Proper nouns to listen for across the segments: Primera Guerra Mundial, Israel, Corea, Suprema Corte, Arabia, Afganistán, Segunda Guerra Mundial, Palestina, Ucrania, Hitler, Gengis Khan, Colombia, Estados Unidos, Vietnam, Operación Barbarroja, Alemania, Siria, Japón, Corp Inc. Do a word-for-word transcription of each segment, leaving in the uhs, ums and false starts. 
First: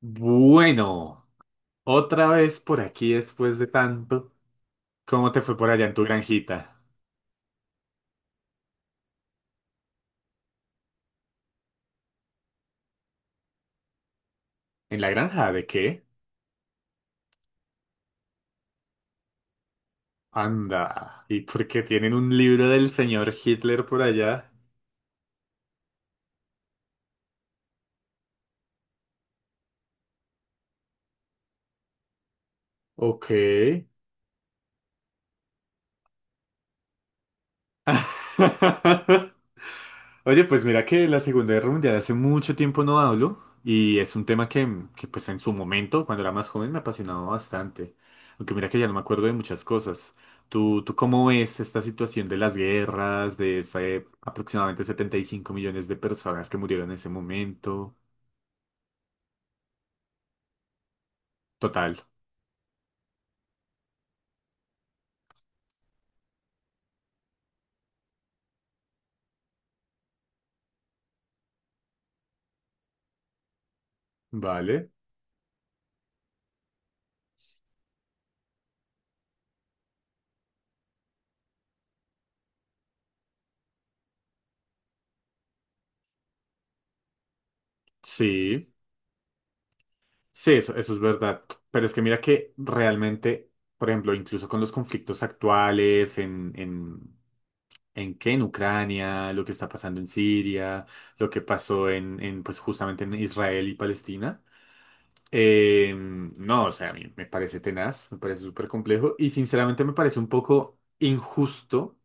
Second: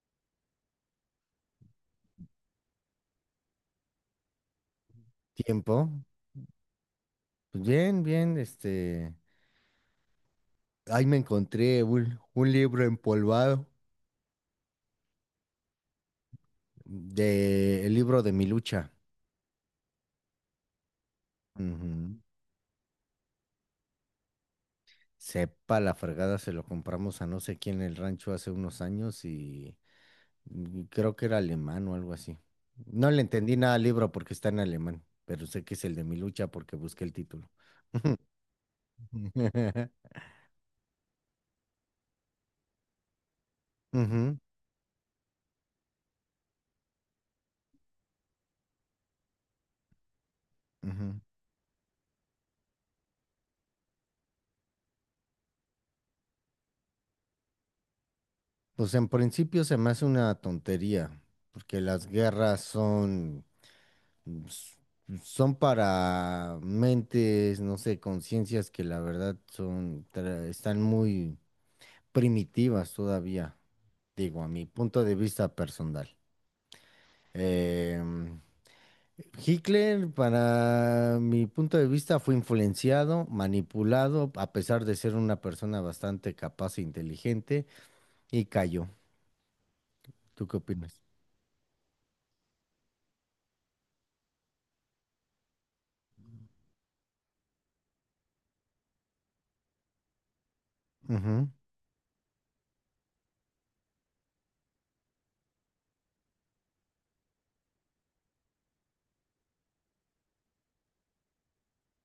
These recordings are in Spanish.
Bueno, otra vez por aquí después de tanto. ¿Cómo te fue por allá en Tiempo. tu granjita? Pues bien, bien, este. Ahí me encontré un, un libro empolvado ¿En la granja de qué? de el libro de mi lucha. Anda. ¿Y por qué tienen Ujú. un libro del señor Hitler por allá? Sepa la fregada, se lo compramos a no sé quién en el rancho hace unos años y mm, y creo que era alemán o algo así. No le Ok. entendí nada al libro porque está en alemán, pero sé que es el de mi lucha porque busqué el título. Oye, pues mira que la Segunda Guerra Mundial hace mucho tiempo no hablo y es un Ujú, tema que, que, pues en su momento, cuando era más joven, me apasionaba bastante. Aunque mira que ya no me acuerdo de muchas cosas. ¿Tú, tú ujú. cómo ves esta situación de las guerras, de esa, eh, aproximadamente setenta y cinco millones de personas que murieron en ese momento? Pues en principio se me hace una tontería, porque Total. las guerras son s- son para mentes, no sé, conciencias que la verdad son, tra- están muy primitivas todavía, digo, a mi Vale. punto de vista personal. Em, Hitler, para mi punto de vista, fue influenciado, manipulado, a pesar de ser una persona bastante capaz e inteligente, y Sí. cayó. ¿Tú Sí, qué eso, eso es opinas? verdad. Pero es que mira que realmente, por ejemplo, incluso con los conflictos actuales en, en, en qué, en Ucrania, lo que está pasando en Siria, lo que Ujú. pasó en, en pues justamente en Israel y Palestina. Eh, no, o sea, a mí me parece tenaz, me parece súper complejo y sinceramente me parece un poco injusto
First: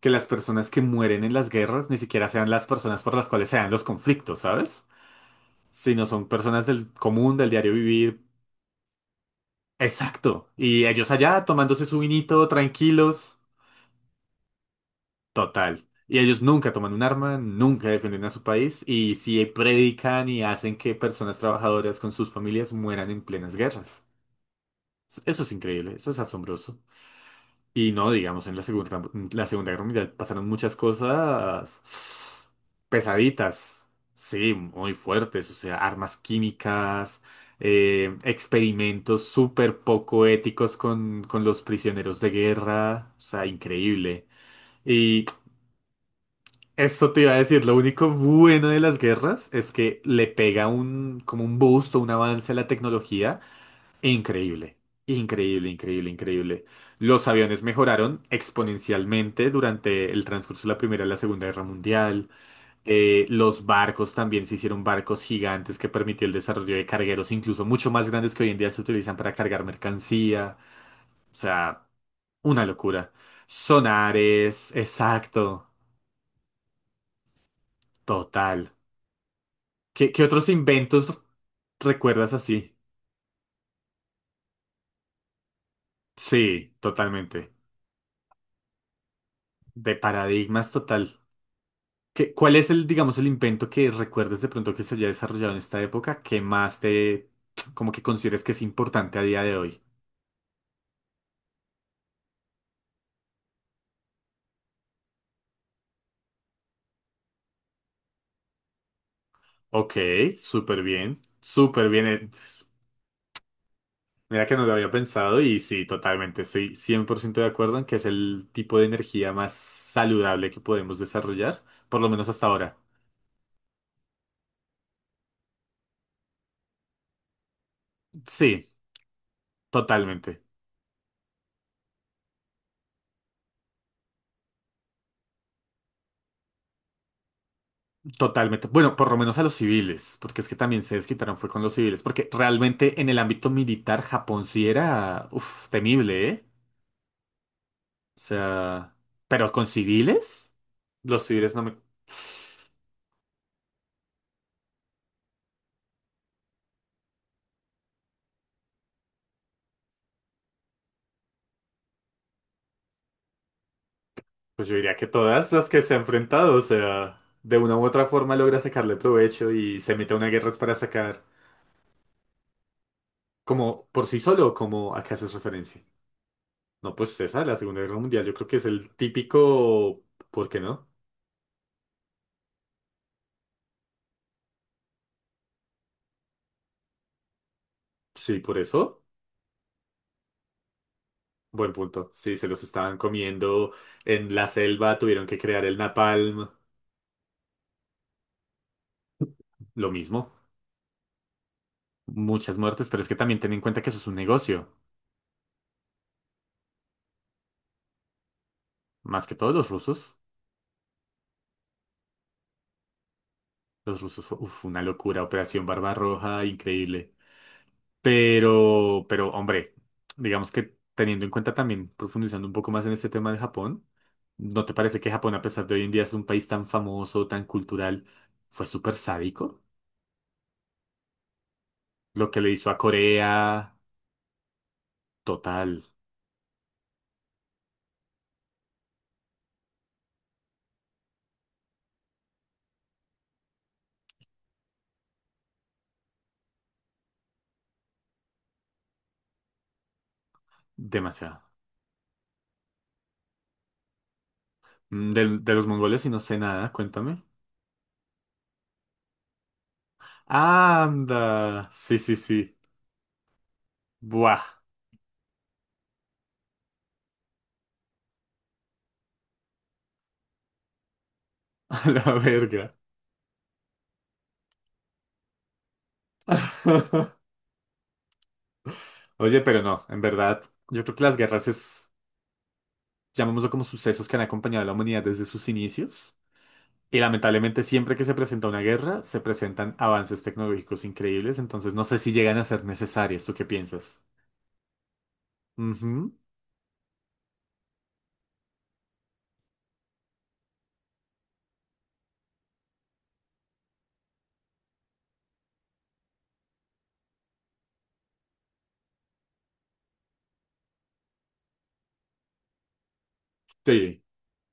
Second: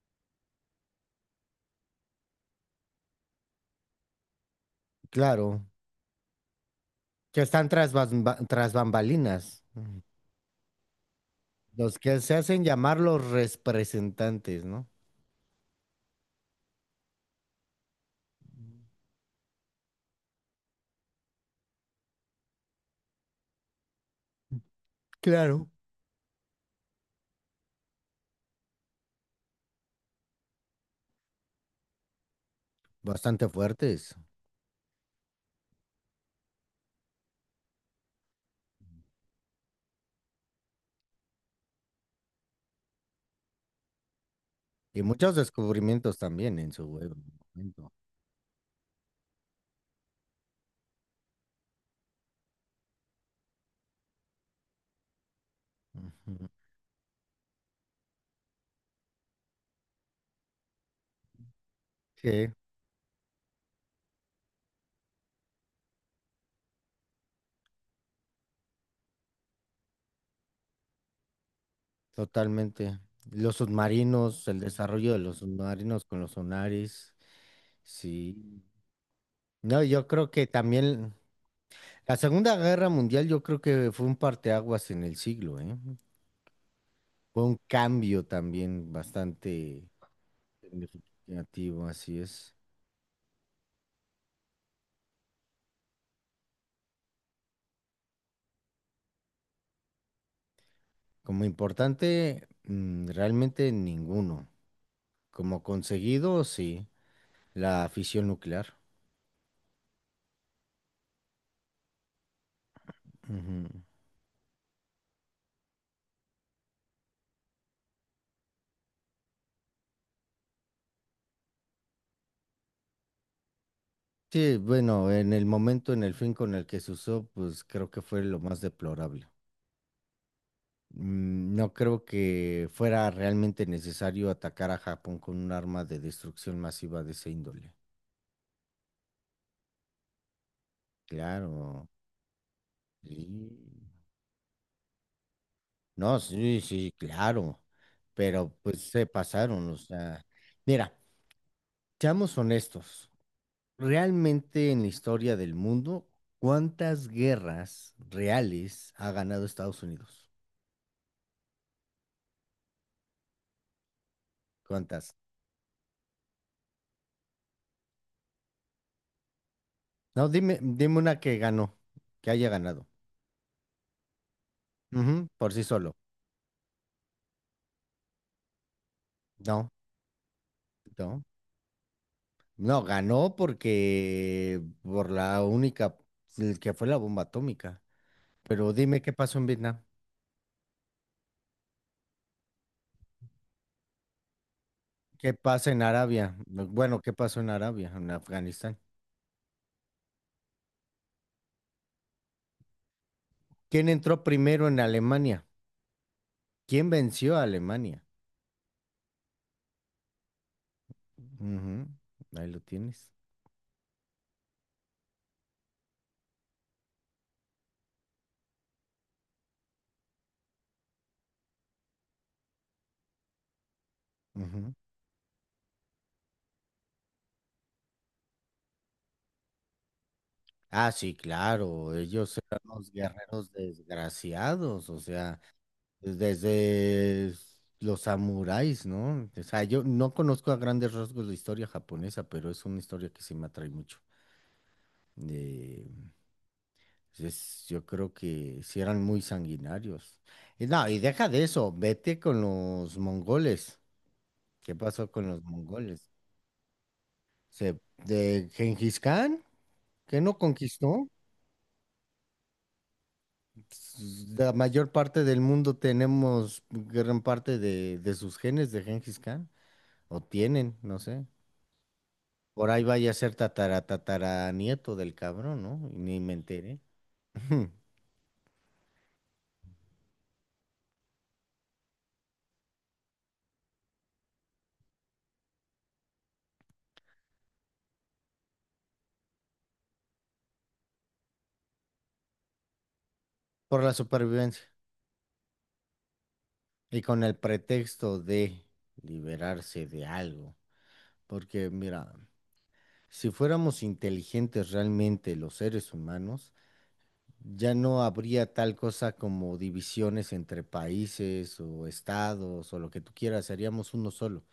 que las personas que mueren en las guerras ni siquiera sean las personas por las cuales se dan los conflictos, ¿sabes? Claro, Sino son personas del común, que del están diario tras, vivir. bas- ba- tras bambalinas. Exacto. Y ellos allá tomándose Los su que se vinito, hacen llamar los tranquilos, representantes, ¿no? total. Y ellos nunca toman un arma, nunca defienden a su país y sí predican y hacen que personas trabajadoras con sus familias mueran en plenas guerras. Eso es Claro. increíble, eso es asombroso. Y no, digamos, en la Segunda, en la Segunda Guerra Mundial pasaron muchas cosas Bastante pesaditas, fuertes. sí, muy fuertes, o sea, armas químicas, eh, experimentos súper poco éticos con, con los prisioneros de guerra, o sea, increíble. Y Y muchos descubrimientos también en su eso web. te iba a decir, lo Momento. único bueno de las guerras es que le pega un, como un boost o un avance a la tecnología. Increíble, increíble, increíble, Ujú. increíble. Los aviones mejoraron exponencialmente durante el transcurso de la Primera y la Segunda Guerra Mundial. Sí, Eh, los barcos también se hicieron barcos gigantes que permitió el desarrollo de cargueros incluso mucho más grandes que hoy en día se utilizan para cargar mercancía. O sea, una totalmente. locura. Los submarinos, el Sonares, desarrollo de los exacto, submarinos con los sonares. Sí. total. No, yo ¿Qué, qué creo que otros también inventos la recuerdas Segunda así? Guerra Mundial, yo creo que fue un parteaguas en el siglo, ¿eh? Sí, Fue totalmente. un cambio también bastante De paradigmas total. significativo, así ¿Qué- es. cuál es el, digamos, el invento que recuerdes de pronto que se haya desarrollado en esta época que más te, como que consideres que es importante a día de hoy? Como importante, mm, realmente ninguno. Como conseguido, sí, la fisión nuclear. Ok, súper bien, súper bien. eh, Ujú. Mira que no lo había pensado y sí, totalmente, estoy cien por ciento de acuerdo en que es el tipo de energía más saludable que podemos desarrollar, por lo menos hasta ahora. Sí, bueno, en el momento, en el fin con el que se usó, pues creo que fue lo más Sí, deplorable. totalmente, Mm, No creo que fuera realmente necesario atacar a Japón con un arma de destrucción masiva de ese índole. totalmente. Bueno, por lo menos a los civiles, porque es que también se desquitaron fue con los Claro. civiles, porque realmente en el Sí. ámbito militar Japón sí era, uf, No, temible, ¿eh? sí, sí, claro. O Pero pues sea, se ¿pero con pasaron, o sea, civiles? mira, Los civiles no me... seamos honestos. Realmente en la historia del mundo, ¿cuántas guerras reales ha ganado Estados Unidos? Pues yo diría que ¿Cuántas? todas las que se ha enfrentado, o sea, de una u otra forma logra sacarle provecho y se mete a No, una guerra dime, es para dime una sacar, que ganó, que haya ganado. como por sí solo, como a qué Ujú, haces por sí referencia. solo. No, pues esa, la Segunda Guerra Mundial, yo creo que es el No, típico, ¿por qué no? no. No, ganó porque por la única, el que fue la bomba atómica. Sí, por Pero dime eso. qué pasó en Vietnam, Buen punto. Sí, se los estaban comiendo en la selva, tuvieron qué que crear pasa el en Arabia. napalm, Bueno, ¿qué pasó en Arabia, en Afganistán? lo mismo. Muchas muertes, pero es que también ten en cuenta ¿Quién que eso es un entró primero negocio. en Alemania? ¿Quién venció a Alemania? Más que todos los rusos. Ujú, ahí lo tienes. Los rusos fue uf, una locura, Operación Barbarroja, increíble. Pero, pero, hombre, digamos que teniendo en cuenta también, profundizando un poco más en este tema de Japón, ¿no Ujú. te parece que Japón, a pesar de hoy en día es un país tan famoso, tan cultural, fue súper sádico? Ah, sí, claro, Lo ellos que le eran hizo a los guerreros Corea, desgraciados, o sea, total, desde los samuráis, ¿no? O sea, yo no conozco a grandes rasgos la historia japonesa, pero es una historia que sí me atrae mucho. Eh, es- yo creo que sí eran muy sanguinarios. Y no, y deja de demasiado. eso, vete con los mongoles. ¿Qué pasó Mm, con De, los de los mongoles y mongoles? no sé nada, cuéntame. Se, ¿de Gengis Khan, que no conquistó? Anda, sí, sí, sí. La Buah, mayor parte del mundo tenemos gran parte de, de sus genes de Gengis Khan, o tienen, no sé. a la Por verga. ahí vaya a ser tatara, tatara nieto del cabrón, ¿no? Y ni me enteré. Oye, pero no, en verdad, yo creo que las guerras es, llamémoslo como sucesos que han acompañado a la humanidad desde sus inicios. Y lamentablemente siempre que se presenta una guerra, se presentan avances tecnológicos increíbles, entonces no sé si llegan a ser necesarias. ¿Tú qué Por la piensas? supervivencia. Ujú. Y con el pretexto de liberarse de algo. Porque, mira, si fuéramos inteligentes realmente los seres humanos, ya no habría tal cosa como divisiones entre países o estados o lo que tú quieras, seríamos Sí, uno solo.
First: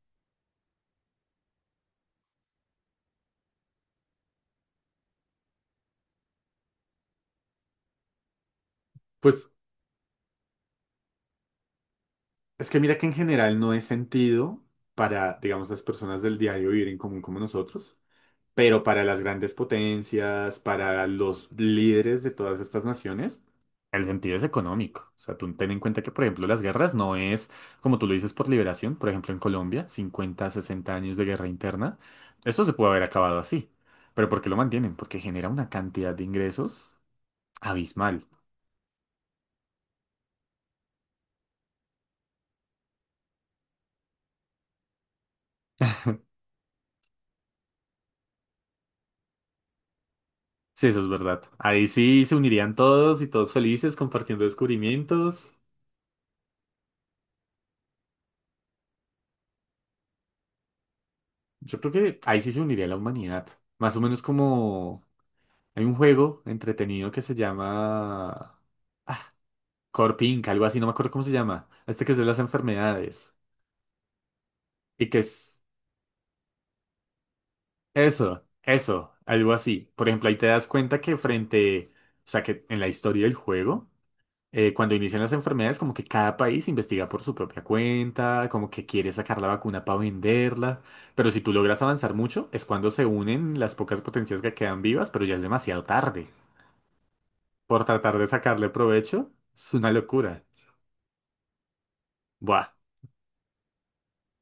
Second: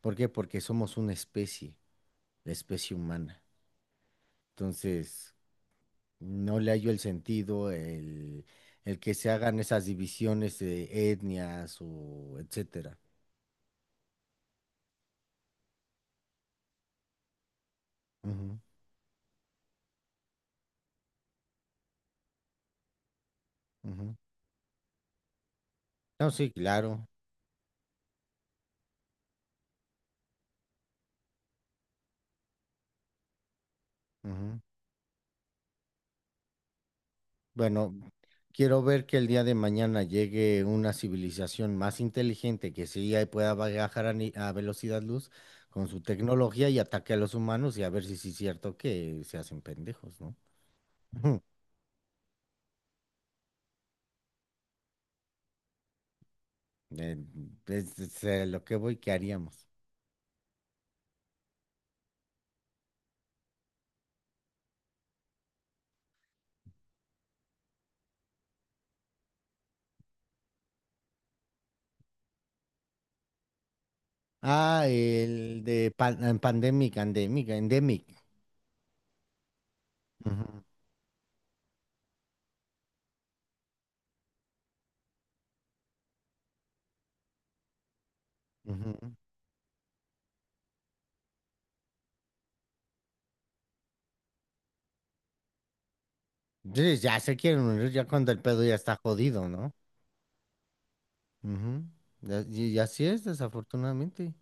¿Por qué? Porque somos una especie, la especie humana. Entonces, no le hallo el sentido, el, el que se pues hagan esas divisiones de etnias o es que etcétera. mira que en general no es sentido para, digamos, las personas del diario vivir en común como nosotros, Ujú, pero para las grandes potencias, para los líderes de todas estas naciones, el ujú. sentido es económico. O sea, tú ten en cuenta que, por No, ejemplo, sí, las guerras claro. no es, como tú lo dices, por liberación. Por ejemplo, en Colombia, cincuenta, sesenta años de guerra interna. Esto se puede haber acabado así. Pero ¿por qué lo Ujú. mantienen? Porque genera una cantidad de ingresos Bueno, abismal. quiero ver que el día de mañana llegue una civilización más inteligente que sí ahí pueda viajar a, ni- a velocidad luz con su tecnología y ataque a los humanos y a ver si sí es cierto que se hacen pendejos, ¿no? Sí, eso es verdad. Ahí sí se unirían todos y todos felices compartiendo descubrimientos. Eh, es, es, eh, lo que voy, ¿qué haríamos? Yo creo que ahí sí se uniría la humanidad. Más o menos como hay un juego entretenido que se llama Corp Inc, algo así, no me acuerdo cómo se llama. Este que es de las enfermedades. Ah, Y que es el de pan- eh, pandemic, endemic, endemic. eso, eso, algo así. Por ejemplo, ahí te Ujú, das cuenta que frente, o sea, que en la historia del juego, eh, cuando inician las enfermedades, como que cada país investiga por su propia cuenta, como que ujú. quiere sacar la vacuna para venderla. Pero si tú logras avanzar mucho, es cuando se unen las pocas potencias que quedan vivas, pero ya es demasiado tarde. Sí, ya se quieren Por unir ya tratar de cuando el pedo sacarle ya está provecho, jodido, es ¿no? una locura. Ujú. Ya- Y, Buah. y así es, desafortunadamente.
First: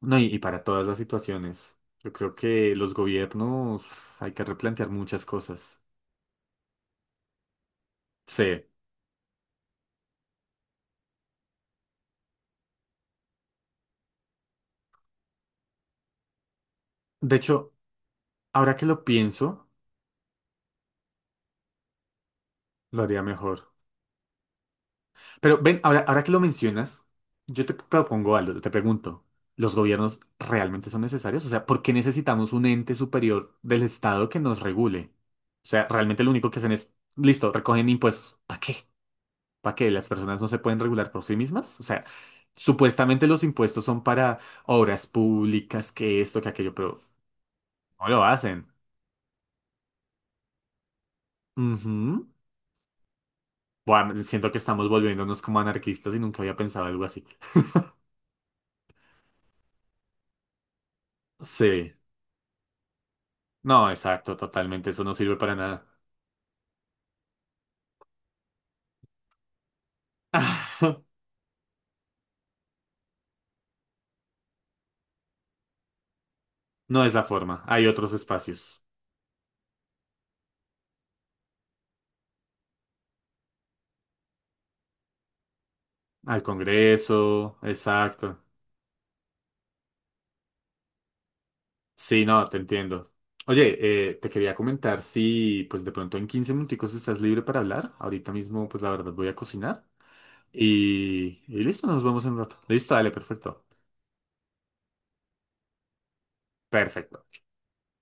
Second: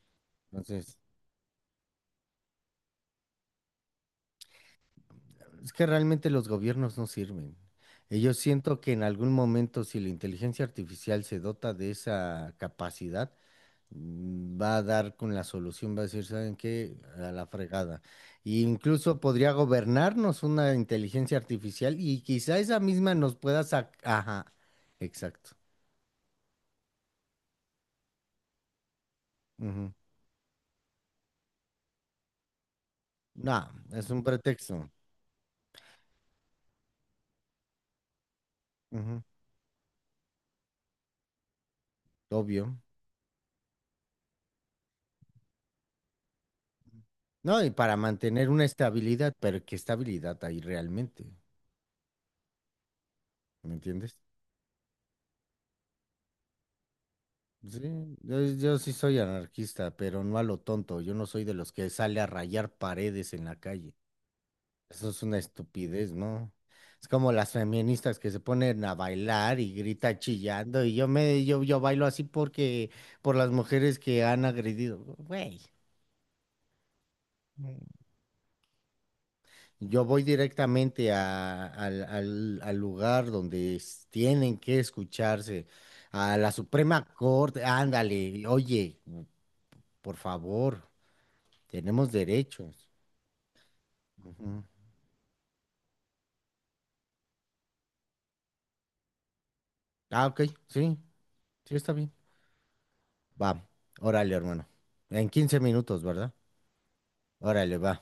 No, y, y para todas Entonces, las situaciones. Yo creo que los gobiernos uf, hay que replantear muchas es cosas. que realmente los gobiernos no sirven. Y yo Sí. siento que en algún momento, si la inteligencia artificial se dota de esa capacidad, mm, va a dar con la solución, va a decir, ¿saben qué? A De la hecho, fregada. E ahora que lo incluso podría pienso, gobernarnos una inteligencia artificial y quizá esa lo misma haría nos pueda mejor. sacar. Ajá, exacto. Pero ven, ahora, ahora que lo mencionas, yo te propongo algo, te pregunto, ¿los Ujú. gobiernos realmente son necesarios? O sea, ¿por qué necesitamos un ente No, superior del es un Estado que nos pretexto. regule? O sea, realmente lo único que hacen es, listo, recogen impuestos. ¿Para qué? Ujú. Para que las personas no se pueden regular por sí mismas. O sea, Obvio. supuestamente los impuestos son para obras públicas, que esto, que aquello, pero No, y para no lo mantener una hacen. estabilidad, pero ¿qué estabilidad hay realmente? Ujú. ¿Me Buah, entiendes? siento que estamos volviéndonos como anarquistas y nunca había pensado algo así. Sí, yo, yo sí soy anarquista, pero no a lo tonto. Yo no soy de los que Sí. sale a rayar paredes en la No, calle. exacto, totalmente. Eso Eso no es sirve una para nada. estupidez, ¿no? Es como las feministas que se ponen a bailar y grita chillando y yo me yo yo bailo así porque por las mujeres que han agredido, güey. No es la forma. Hay otros espacios. Yo voy directamente a- al, al- al lugar donde es- tienen que escucharse, a Al la Suprema Congreso, Corte, exacto. ándale, oye, por favor, tenemos Sí, no, te derechos. entiendo. Oye, eh, te quería Ujú. comentar si pues de pronto en quince minuticos estás libre para hablar. Ahorita mismo pues la verdad voy a cocinar Ah, ok, sí, y, y sí listo, está nos bien. vemos en un rato. Listo, dale, perfecto. Va, órale, hermano. En quince minutos, ¿verdad? Perfecto. Órale, va.